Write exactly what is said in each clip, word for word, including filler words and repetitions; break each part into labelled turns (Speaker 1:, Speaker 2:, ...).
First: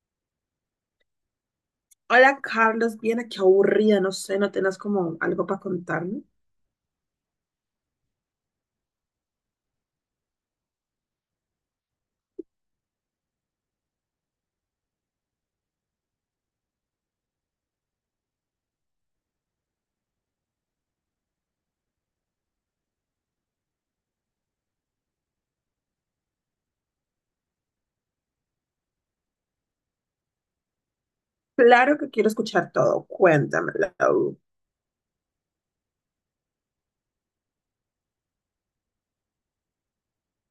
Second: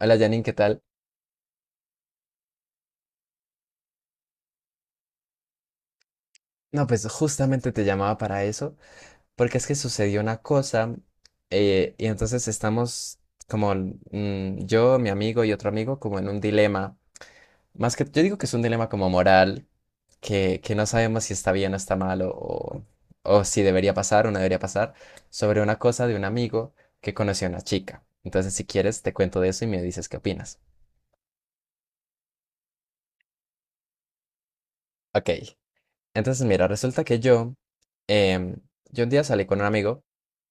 Speaker 1: Hola Janine, ¿qué tal?
Speaker 2: Hola Carlos, bien, qué aburrida, no sé, no tenés como algo para contarme.
Speaker 1: No, pues justamente te llamaba para eso, porque es que sucedió una cosa eh, y entonces estamos como mm, yo, mi amigo y otro amigo como en un dilema, más que yo digo que es un dilema como moral, que, que no sabemos si está bien o está mal o, o- o si debería pasar o no debería pasar, sobre una cosa de un amigo que conoció a una chica. Entonces, si quieres, te cuento de eso y me dices qué opinas.
Speaker 2: Claro que quiero escuchar todo. Cuéntamelo.
Speaker 1: Ok, entonces mira, resulta que yo, em, yo un día salí con un amigo,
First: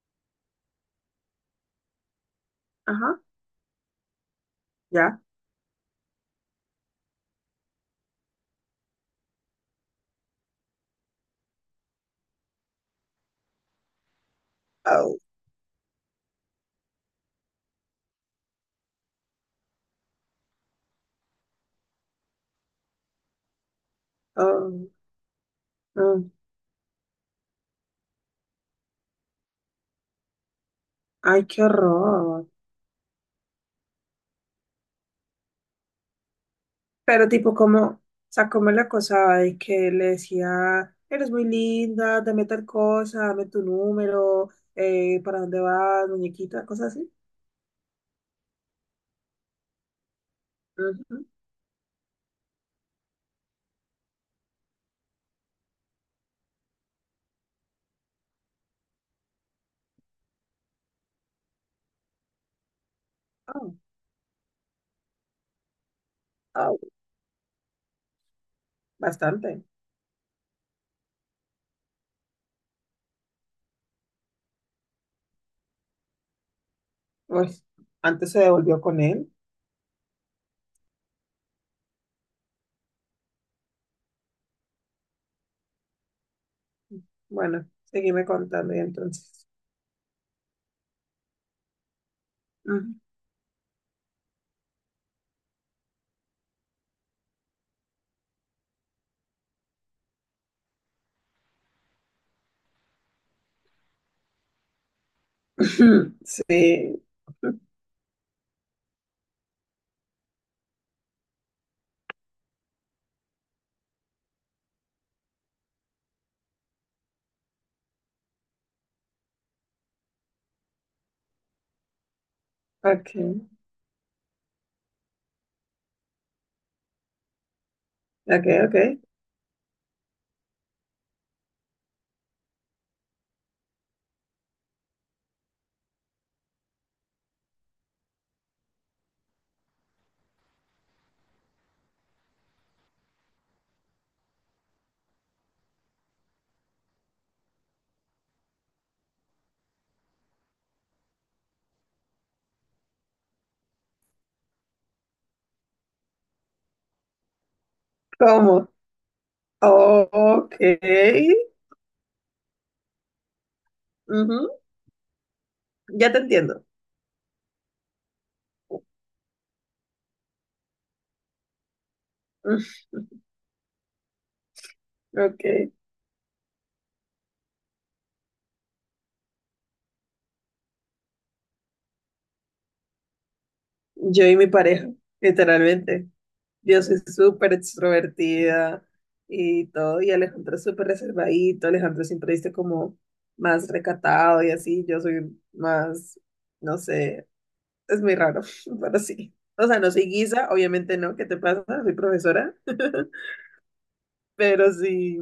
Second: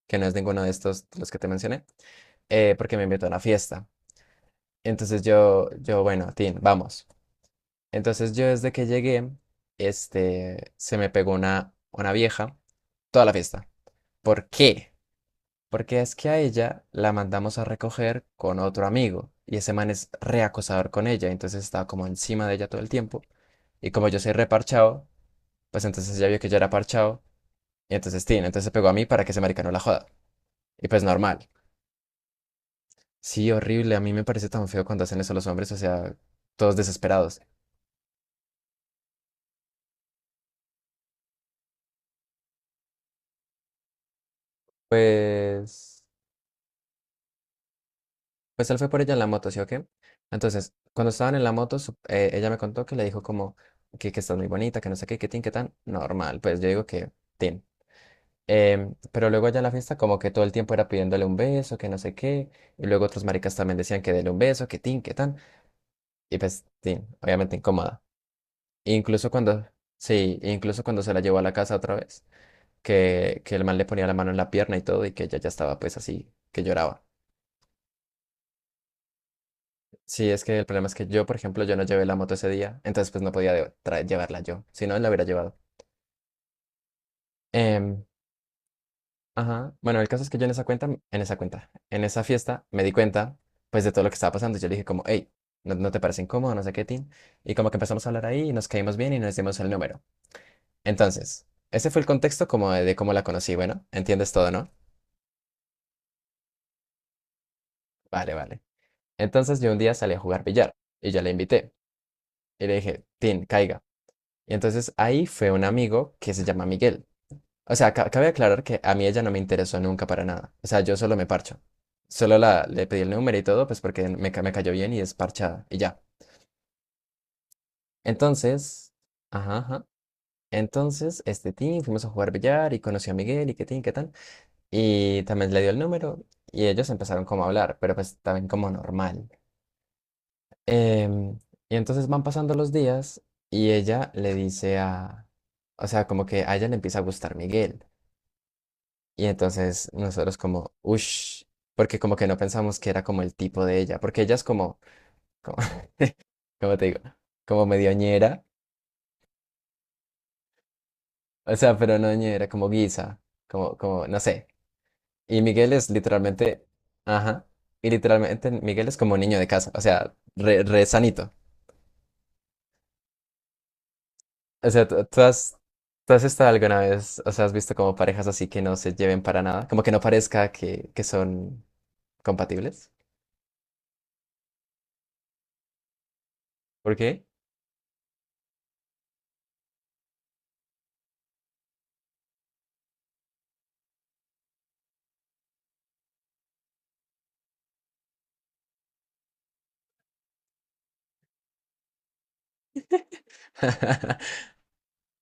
Speaker 1: que no es ninguno de estos, de los que te mencioné, eh, porque me
Speaker 2: Ajá,
Speaker 1: invitó a una fiesta.
Speaker 2: ya.
Speaker 1: Entonces yo, yo, bueno, Tin, vamos. Entonces yo desde que llegué, este, se me pegó una, una vieja toda la fiesta. ¿Por qué?
Speaker 2: Oh,
Speaker 1: Porque es que a ella la mandamos a recoger con otro amigo y ese man es reacosador con ella, entonces estaba como encima de ella todo el tiempo, y como yo soy
Speaker 2: oh,
Speaker 1: reparchado, pues entonces
Speaker 2: oh.
Speaker 1: ella vio que yo era parchado, y entonces Tin, entonces se pegó a mí para que ese marica no la joda. Y pues
Speaker 2: Ay,
Speaker 1: normal.
Speaker 2: qué horror.
Speaker 1: Sí, horrible. A mí me parece tan feo cuando hacen eso los hombres, o sea, todos
Speaker 2: Pero
Speaker 1: desesperados.
Speaker 2: tipo, como, sacóme la cosa de que le decía, eres muy linda, dame tal cosa, dame tu número, eh, ¿para dónde
Speaker 1: Pues,
Speaker 2: vas, muñequita? Cosas así.
Speaker 1: pues él fue por ella en la moto, ¿sí o qué? Entonces, cuando
Speaker 2: Ujú.
Speaker 1: estaban en la moto, su- eh, ella me contó que le dijo como que, que estás muy bonita, que no sé qué, que tin, que tan. Normal, pues yo digo que tin. Em, pero luego allá en la fiesta como que todo el tiempo era pidiéndole un beso, que no sé qué. Y luego otros maricas
Speaker 2: Oh,
Speaker 1: también decían que dele un beso, que tin, que tan. Y pues
Speaker 2: oh,
Speaker 1: tin, obviamente incómoda. Incluso
Speaker 2: bastante.
Speaker 1: cuando, sí, incluso cuando se la llevó a la casa otra vez, que, que el man le ponía la mano en la pierna y todo, y que ella ya estaba pues así, que lloraba.
Speaker 2: Pues, antes se devolvió con él.
Speaker 1: Sí, es que el problema es que yo, por ejemplo, yo no llevé la moto ese día, entonces pues no podía de- tra- llevarla yo, si no, la hubiera llevado.
Speaker 2: Bueno,
Speaker 1: Em,
Speaker 2: seguime contando y entonces.
Speaker 1: ajá, bueno, el caso es que yo en esa cuenta, en esa cuenta, en esa fiesta me di
Speaker 2: Ujú.
Speaker 1: cuenta pues de todo lo que estaba pasando, y yo le dije como, hey, ¿no, no te parece incómodo? No sé qué, Tin. Y como que empezamos a hablar ahí y nos caímos bien y nos dimos el número. Entonces, ese fue el contexto como de, de cómo la conocí, bueno, entiendes todo, ¿no?
Speaker 2: Sí.
Speaker 1: Vale, vale. Entonces yo un día salí a jugar billar y yo la invité. Y le dije, Tin, caiga. Y entonces ahí fue un amigo que se llama Miguel. O sea, ca- cabe aclarar que a mí ella no me interesó nunca para nada. O sea, yo solo me parcho. Solo la, le pedí el
Speaker 2: Ok,
Speaker 1: número y todo, pues porque me, ca- me cayó bien y es parchada. Y ya.
Speaker 2: ok, ok.
Speaker 1: Entonces, ajá, ajá. Entonces, este Tin, fuimos a jugar billar y conocí a Miguel y qué Tin, qué tan. Y también le dio el número y ellos empezaron como a hablar, pero pues también como normal. Em, y entonces van pasando los días y ella le dice a, o sea, como que a ella le empieza a gustar Miguel. Y entonces nosotros como, ush, porque como que no pensamos que era como el tipo de ella, porque ella es como, como, ¿cómo te digo? Como medio ñera,
Speaker 2: ¿Cómo? Ok.
Speaker 1: o sea, pero no ñera, como guisa, como, como, no sé.
Speaker 2: Ujú.
Speaker 1: Y Miguel es
Speaker 2: Ya te entiendo.
Speaker 1: literalmente, ajá, y literalmente Miguel es como un niño de casa, o sea, re, re sanito.
Speaker 2: Ujú.
Speaker 1: O sea, tú, tú
Speaker 2: Ok.
Speaker 1: has, tú has estado alguna vez, o sea, has visto como parejas así que no se lleven para nada, como que no parezca que, que son compatibles.
Speaker 2: Yo y mi pareja, literalmente. Yo
Speaker 1: ¿Por
Speaker 2: soy
Speaker 1: qué?
Speaker 2: súper extrovertida y todo, y Alejandro es súper reservadito. Alejandro siempre dice como más recatado y así. Yo soy más, no sé, es muy raro, pero sí. O sea, no soy guisa, obviamente no. ¿Qué te pasa? Soy profesora, pero sí.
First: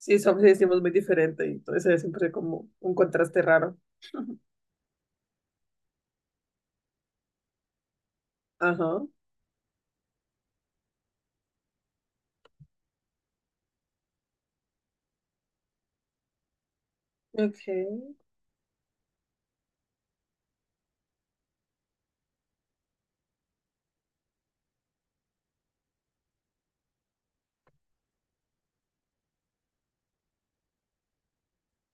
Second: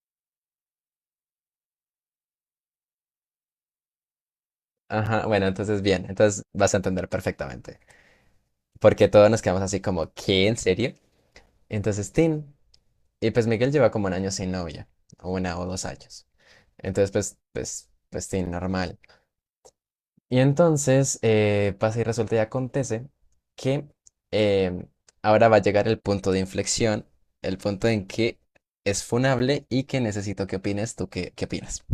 Speaker 2: Sí, somos y decimos muy diferente y entonces es siempre como un contraste raro.
Speaker 1: Ajá, bueno, entonces bien, entonces vas a entender perfectamente.
Speaker 2: Ajá.
Speaker 1: Porque todos nos quedamos así como, ¿qué? ¿En serio? Entonces, Tin. Y pues Miguel lleva como un año sin novia, o una o dos años. Entonces, pues, pues,
Speaker 2: Okay.
Speaker 1: pues, Tin, normal. Y entonces eh, pasa y resulta y acontece que em, ahora va a llegar el punto de inflexión, el punto en que es funable y que necesito que opines tú, ¿qué, qué opinas?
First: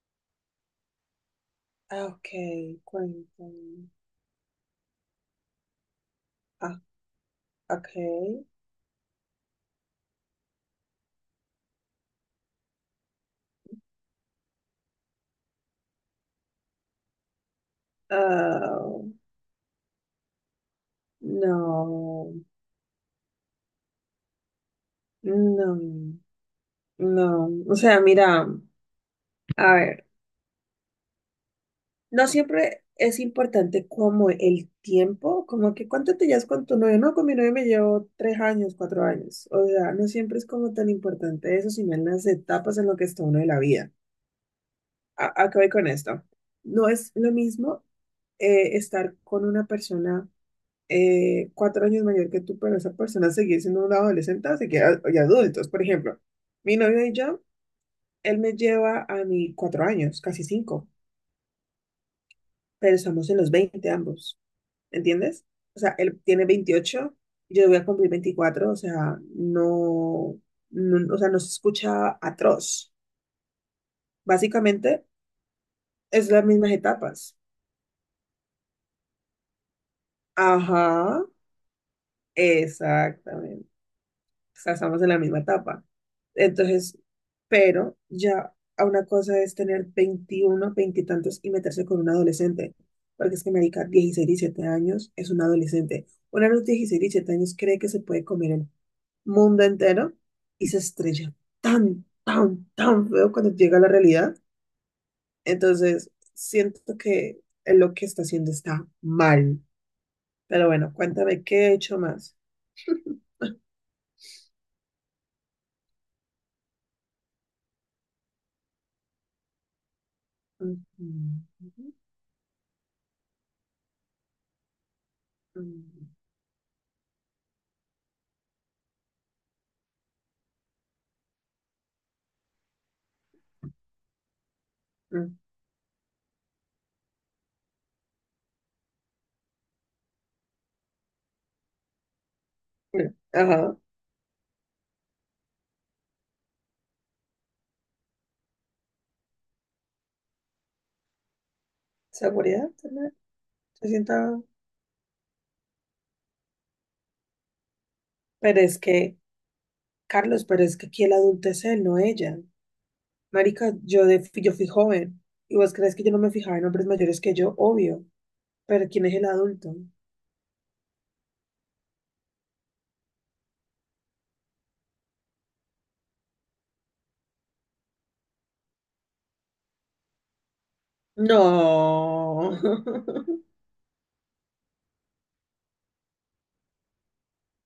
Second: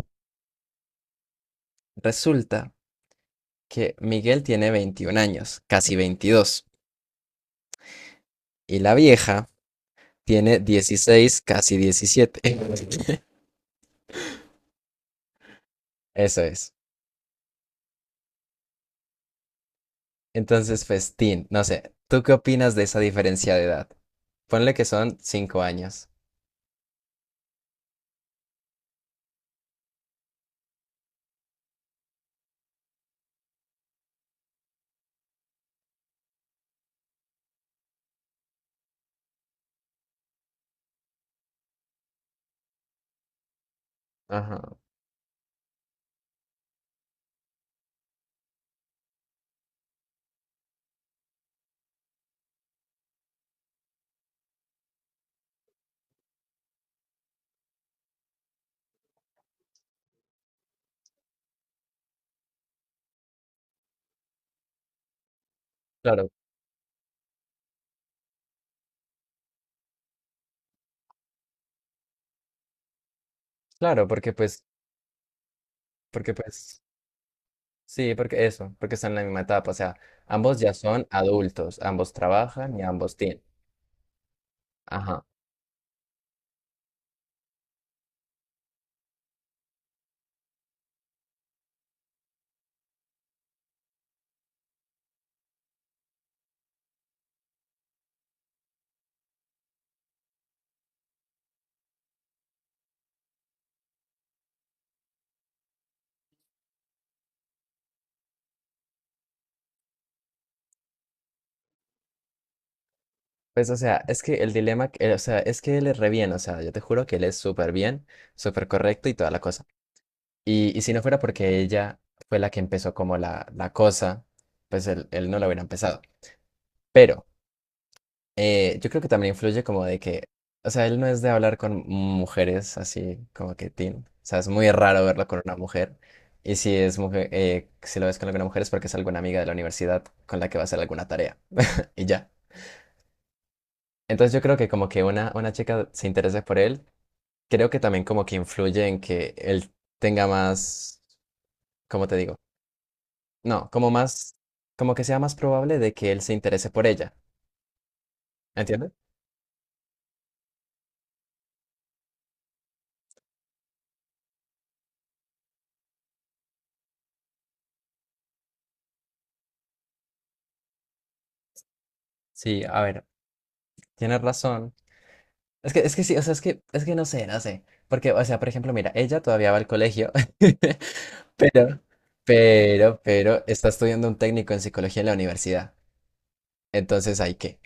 Speaker 2: Ah, ok,
Speaker 1: Resulta
Speaker 2: cuéntame.
Speaker 1: que Miguel tiene veintiún años, casi veintidós,
Speaker 2: Ah, okay.
Speaker 1: y la vieja tiene dieciséis, casi diecisiete. Eso es.
Speaker 2: Ah,
Speaker 1: Entonces, festín, no sé, ¿tú qué
Speaker 2: no,
Speaker 1: opinas de esa diferencia de edad? Ponle que son cinco años.
Speaker 2: no, no. O sea, mira, a ver, no siempre es importante como el tiempo, como que cuánto te llevas con tu novio. No, con mi novio me llevo tres años, cuatro años. O sea, no siempre es como tan importante eso, sino en las etapas en lo que está uno de la vida.
Speaker 1: Ajá,
Speaker 2: a, a qué voy con esto. No es lo mismo eh, estar con una persona eh, cuatro años mayor que tú, pero esa persona seguir siendo una adolescente o seguir a- y adultos. Por ejemplo, mi novio y yo, él me lleva a mí cuatro años, casi cinco, pero estamos en los veinte ambos, ¿entiendes? O sea, él
Speaker 1: claro,
Speaker 2: tiene veintiocho, yo voy a cumplir veinticuatro. O sea, no, no, o sea, no se escucha atroz.
Speaker 1: claro, porque pues
Speaker 2: Básicamente, es
Speaker 1: Porque
Speaker 2: las mismas
Speaker 1: pues,
Speaker 2: etapas.
Speaker 1: sí, porque eso, porque están en la misma etapa, o sea, ambos ya son
Speaker 2: Ajá.
Speaker 1: adultos, ambos trabajan y ambos tienen.
Speaker 2: Exactamente. O sea, estamos en la
Speaker 1: Ajá.
Speaker 2: misma etapa. Entonces, pero ya a una cosa es tener veintiuno, veinte y tantos y meterse con un adolescente. Porque es que, marica, dieciséis, diecisiete años es un adolescente. Una de los dieciséis, diecisiete años cree que se puede comer el mundo entero y se estrella tan, tan, tan feo cuando llega a la realidad. Entonces, siento que lo que está haciendo está mal. Pero bueno, cuéntame, ¿qué he hecho más?
Speaker 1: Pues, o sea, es que el dilema, que- o sea, es que él es re bien, o sea, yo te juro que él es súper bien, súper correcto y toda la cosa. Y, y si no fuera porque
Speaker 2: Ujú.
Speaker 1: ella fue la que empezó como la, la cosa, pues él, él no lo hubiera empezado.
Speaker 2: Mm,
Speaker 1: Pero Eh, yo creo que también influye como de que, o sea, él no es de hablar con mujeres así como que teen. O sea, es muy raro
Speaker 2: mm,
Speaker 1: verlo
Speaker 2: mm.
Speaker 1: con una mujer. Y si es mujer, eh, si lo ves con alguna mujer es porque es alguna amiga de la universidad con la que va a hacer alguna tarea. Y ya.
Speaker 2: Bueno, ajá,
Speaker 1: Entonces yo creo que como que una, una chica se interese por él, creo que también como que influye en que él tenga más, ¿cómo te digo?
Speaker 2: seguridad, tal vez.
Speaker 1: No,
Speaker 2: Se
Speaker 1: como más,
Speaker 2: sienta,
Speaker 1: como que sea más probable de que él se interese por ella.
Speaker 2: pero es
Speaker 1: ¿Entiendes?
Speaker 2: que, Carlos, pero es que aquí el adulto es él, no ella. Marica, yo, de, yo fui joven, y vos crees que yo no me fijaba en hombres mayores que yo, obvio, pero ¿quién es el adulto?
Speaker 1: Sí, a ver, tienes razón. Es que, es que sí, o sea, es que, es que no sé, no sé. Porque, o sea, por ejemplo, mira, ella todavía va al colegio, pero,
Speaker 2: No.
Speaker 1: pero, pero está estudiando un técnico en psicología en la universidad. Entonces, ¿hay qué?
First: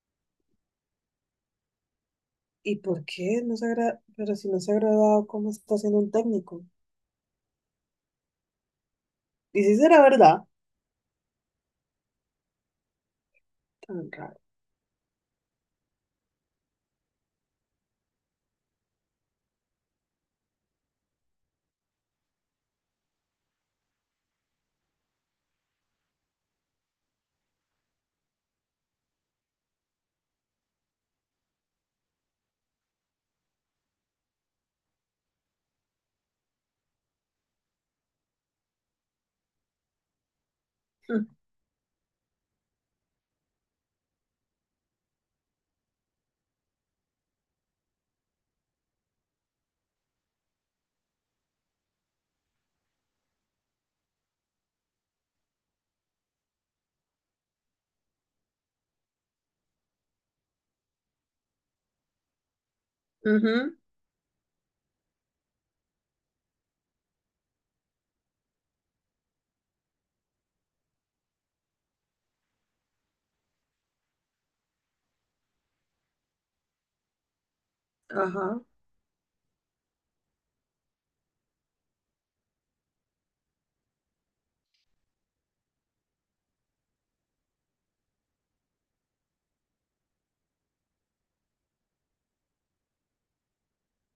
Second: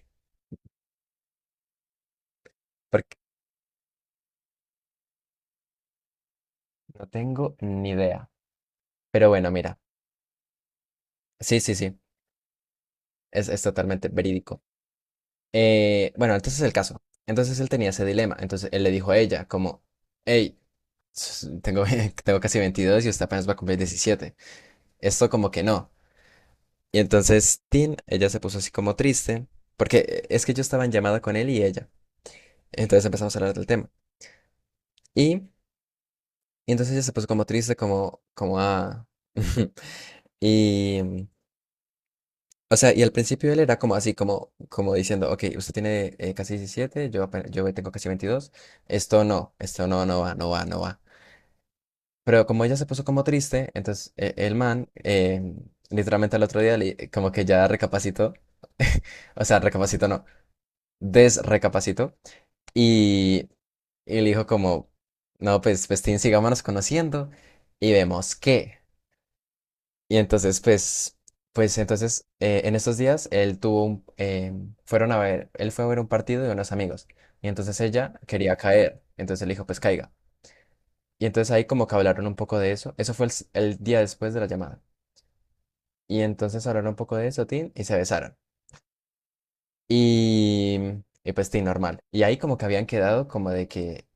Speaker 2: ¿Y por
Speaker 1: Porque
Speaker 2: qué? No se agra- pero si no se ha agradado, ¿cómo está siendo un técnico?
Speaker 1: no tengo ni idea. Pero bueno,
Speaker 2: Y si
Speaker 1: mira,
Speaker 2: será verdad,
Speaker 1: sí, sí, sí, es, es totalmente
Speaker 2: tan raro.
Speaker 1: verídico. Eh, bueno, entonces el caso. Entonces él tenía ese dilema. Entonces él le dijo a ella, como, hey, s- tengo, tengo casi veintidós y usted apenas va a cumplir diecisiete. Esto como que no. Y entonces Tin, ella se puso así como triste, porque eh, es que yo estaba en llamada con él y ella. Entonces empezamos a hablar del tema. Y, y entonces ella se puso como triste, como, como ah. Y, mm,
Speaker 2: Mm.
Speaker 1: o sea, y al principio él era como así, como, como diciendo, ok, usted tiene eh, casi diecisiete, yo, apen- yo tengo casi veintidós, esto no, esto no, no va, no va, no va. Pero como ella se puso como triste, entonces eh, el man, eh, literalmente al otro día, le- como que ya recapacitó, o sea, recapacitó no, desrecapacitó. Y,
Speaker 2: Ujú.
Speaker 1: y le dijo como, no, pues, pues, Tin, sigámonos conociendo y vemos qué. Y entonces, pues, pues, entonces, eh, en estos días, él tuvo un, eh, fueron a ver, él fue a ver un partido de unos amigos. Y entonces ella quería
Speaker 2: Ajá.
Speaker 1: caer. Entonces le dijo, pues, caiga. Y entonces ahí como que hablaron un poco de eso. Eso fue el, s- el día después de la llamada. Y entonces hablaron un poco de eso, Tin, y se besaron. Y, y pues sí, normal. Y ahí como que habían quedado como de que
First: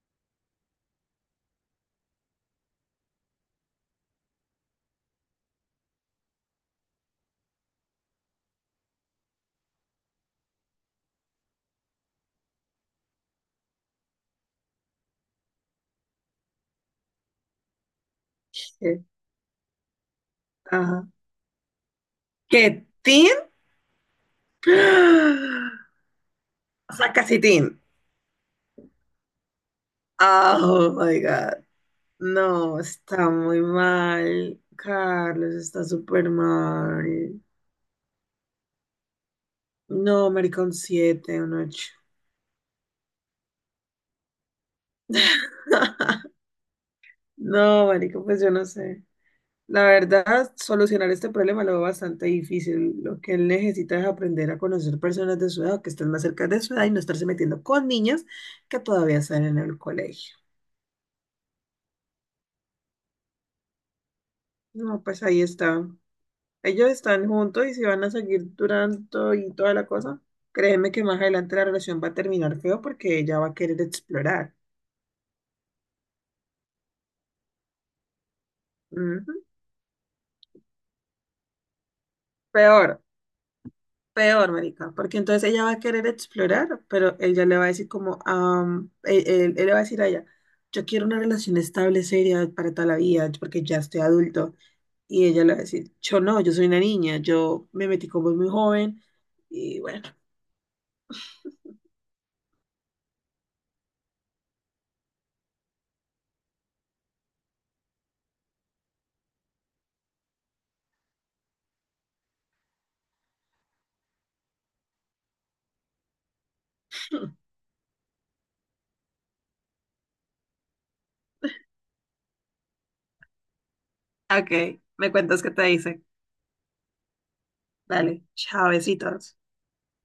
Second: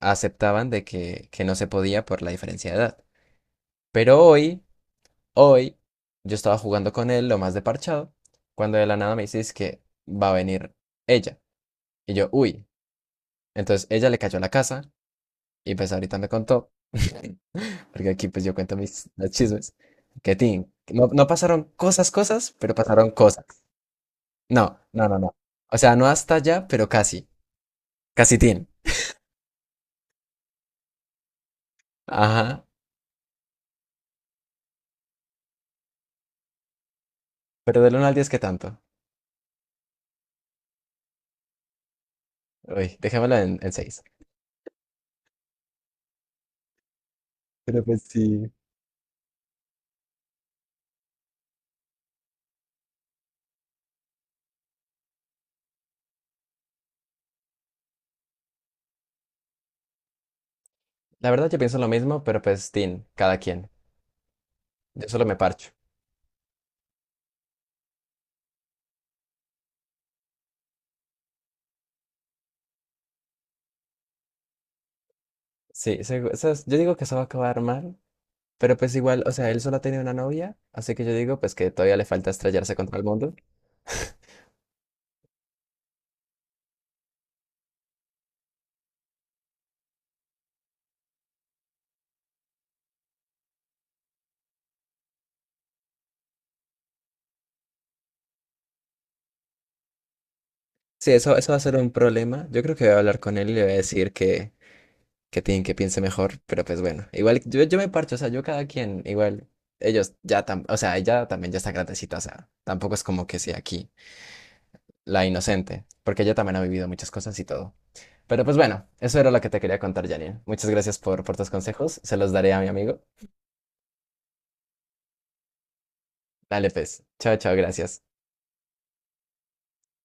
Speaker 1: aceptaban de que, que no se podía por la diferencia de edad. Pero hoy, hoy, yo estaba jugando con él lo más de parchado, cuando de la nada me dices que va a venir ella. Y yo, uy. Entonces ella le cayó a la casa y pues ahorita me contó, porque aquí pues yo cuento
Speaker 2: Sí,
Speaker 1: mis los chismes, que tin,
Speaker 2: ajá.
Speaker 1: no, no pasaron cosas, cosas, pero
Speaker 2: ¿Qué,
Speaker 1: pasaron
Speaker 2: Tin?
Speaker 1: cosas. No, no, no, no. O sea, no hasta allá, pero
Speaker 2: O sea,
Speaker 1: casi,
Speaker 2: casi Tin.
Speaker 1: casi tin.
Speaker 2: Ah, Oh my God.
Speaker 1: Ajá.
Speaker 2: No, está muy mal. Carlos está súper mal.
Speaker 1: Pero del uno al diez, ¿qué tanto?
Speaker 2: No, marica, un siete, un ocho.
Speaker 1: Uy, dejémoslo en, en, seis. Pero
Speaker 2: No,
Speaker 1: pues
Speaker 2: marica, pues
Speaker 1: sí.
Speaker 2: yo no sé. La verdad, solucionar este problema lo veo bastante difícil. Lo que él necesita es aprender a conocer personas de su edad o que estén más cerca de su edad y no estarse metiendo con niñas que todavía están en el colegio.
Speaker 1: La verdad yo pienso lo mismo, pero pues tin, cada quien.
Speaker 2: No,
Speaker 1: Yo
Speaker 2: pues
Speaker 1: solo me
Speaker 2: ahí
Speaker 1: parcho.
Speaker 2: está. Ellos están juntos y se van a seguir durando y toda la cosa. Créeme que más adelante la relación va a terminar feo porque ella va a querer explorar.
Speaker 1: Sí, segu- eso es- yo digo que eso va a acabar mal, pero pues igual, o
Speaker 2: Ujú.
Speaker 1: sea, él solo ha tenido una novia, así que yo digo pues que todavía le falta estrellarse contra
Speaker 2: Peor,
Speaker 1: el mundo.
Speaker 2: peor, marica, porque entonces ella va a querer explorar, pero él ya le va a decir como, am, él, él- él le va a decir a ella, yo quiero una relación estable, seria para toda la vida, porque ya estoy adulto. Y ella le va a decir, yo no, yo soy una niña, yo me metí como muy joven y bueno.
Speaker 1: Sí, eso, eso va a ser un problema. Yo creo que voy a hablar con él y le voy a decir que, que tin, que piense mejor, pero pues bueno, igual yo, yo me parcho, o sea, yo cada quien, igual, ellos ya, tam- o sea, ella también ya está grandecita, o sea, tampoco es como que sea aquí la inocente, porque ella también ha vivido muchas cosas y todo. Pero pues bueno, eso era lo que te quería contar, Janine. Muchas gracias por, por tus consejos. Se los daré a mi amigo.
Speaker 2: Ok, me cuentas qué te dice.
Speaker 1: Dale, pues. Chao, chao, gracias.
Speaker 2: Dale, chavecitos.